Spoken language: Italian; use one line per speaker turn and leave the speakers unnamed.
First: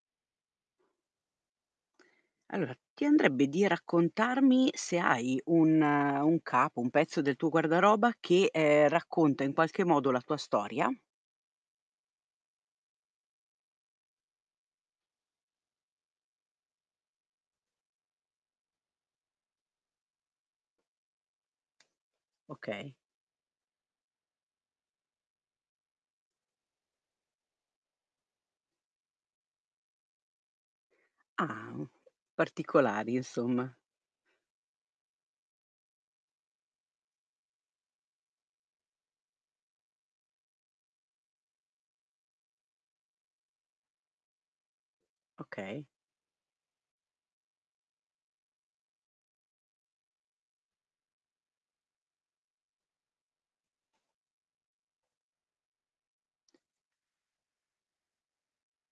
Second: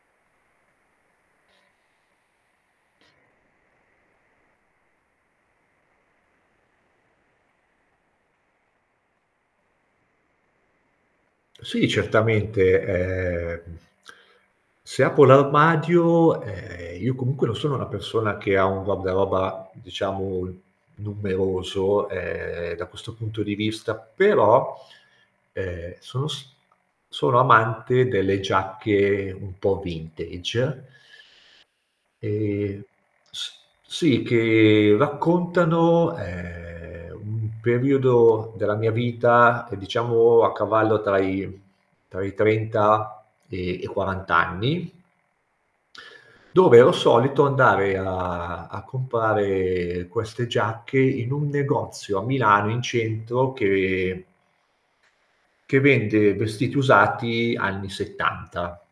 Allora, ti andrebbe di raccontarmi se hai un un capo, un pezzo del tuo guardaroba che, ehm, racconta in qualche modo la tua storia?
Sì, certamente, ehm, se apro l'armadio, ehm, io comunque non sono una persona che ha un guardaroba, diciamo, numeroso, ehm, da
Okay.
questo punto di vista, però, ehm, sono s sono amante delle giacche un po' vintage.
Ah.
Ehm,
Particolari,
s
insomma.
sì, che raccontano, ehm, un periodo della mia vita, diciamo, a cavallo tra i tra i 30 e i 40 anni.
Okay.
Dove ero solito andare a a comprare queste giacche, in un negozio a Milano, in centro, che che vende vestiti usati anni '70.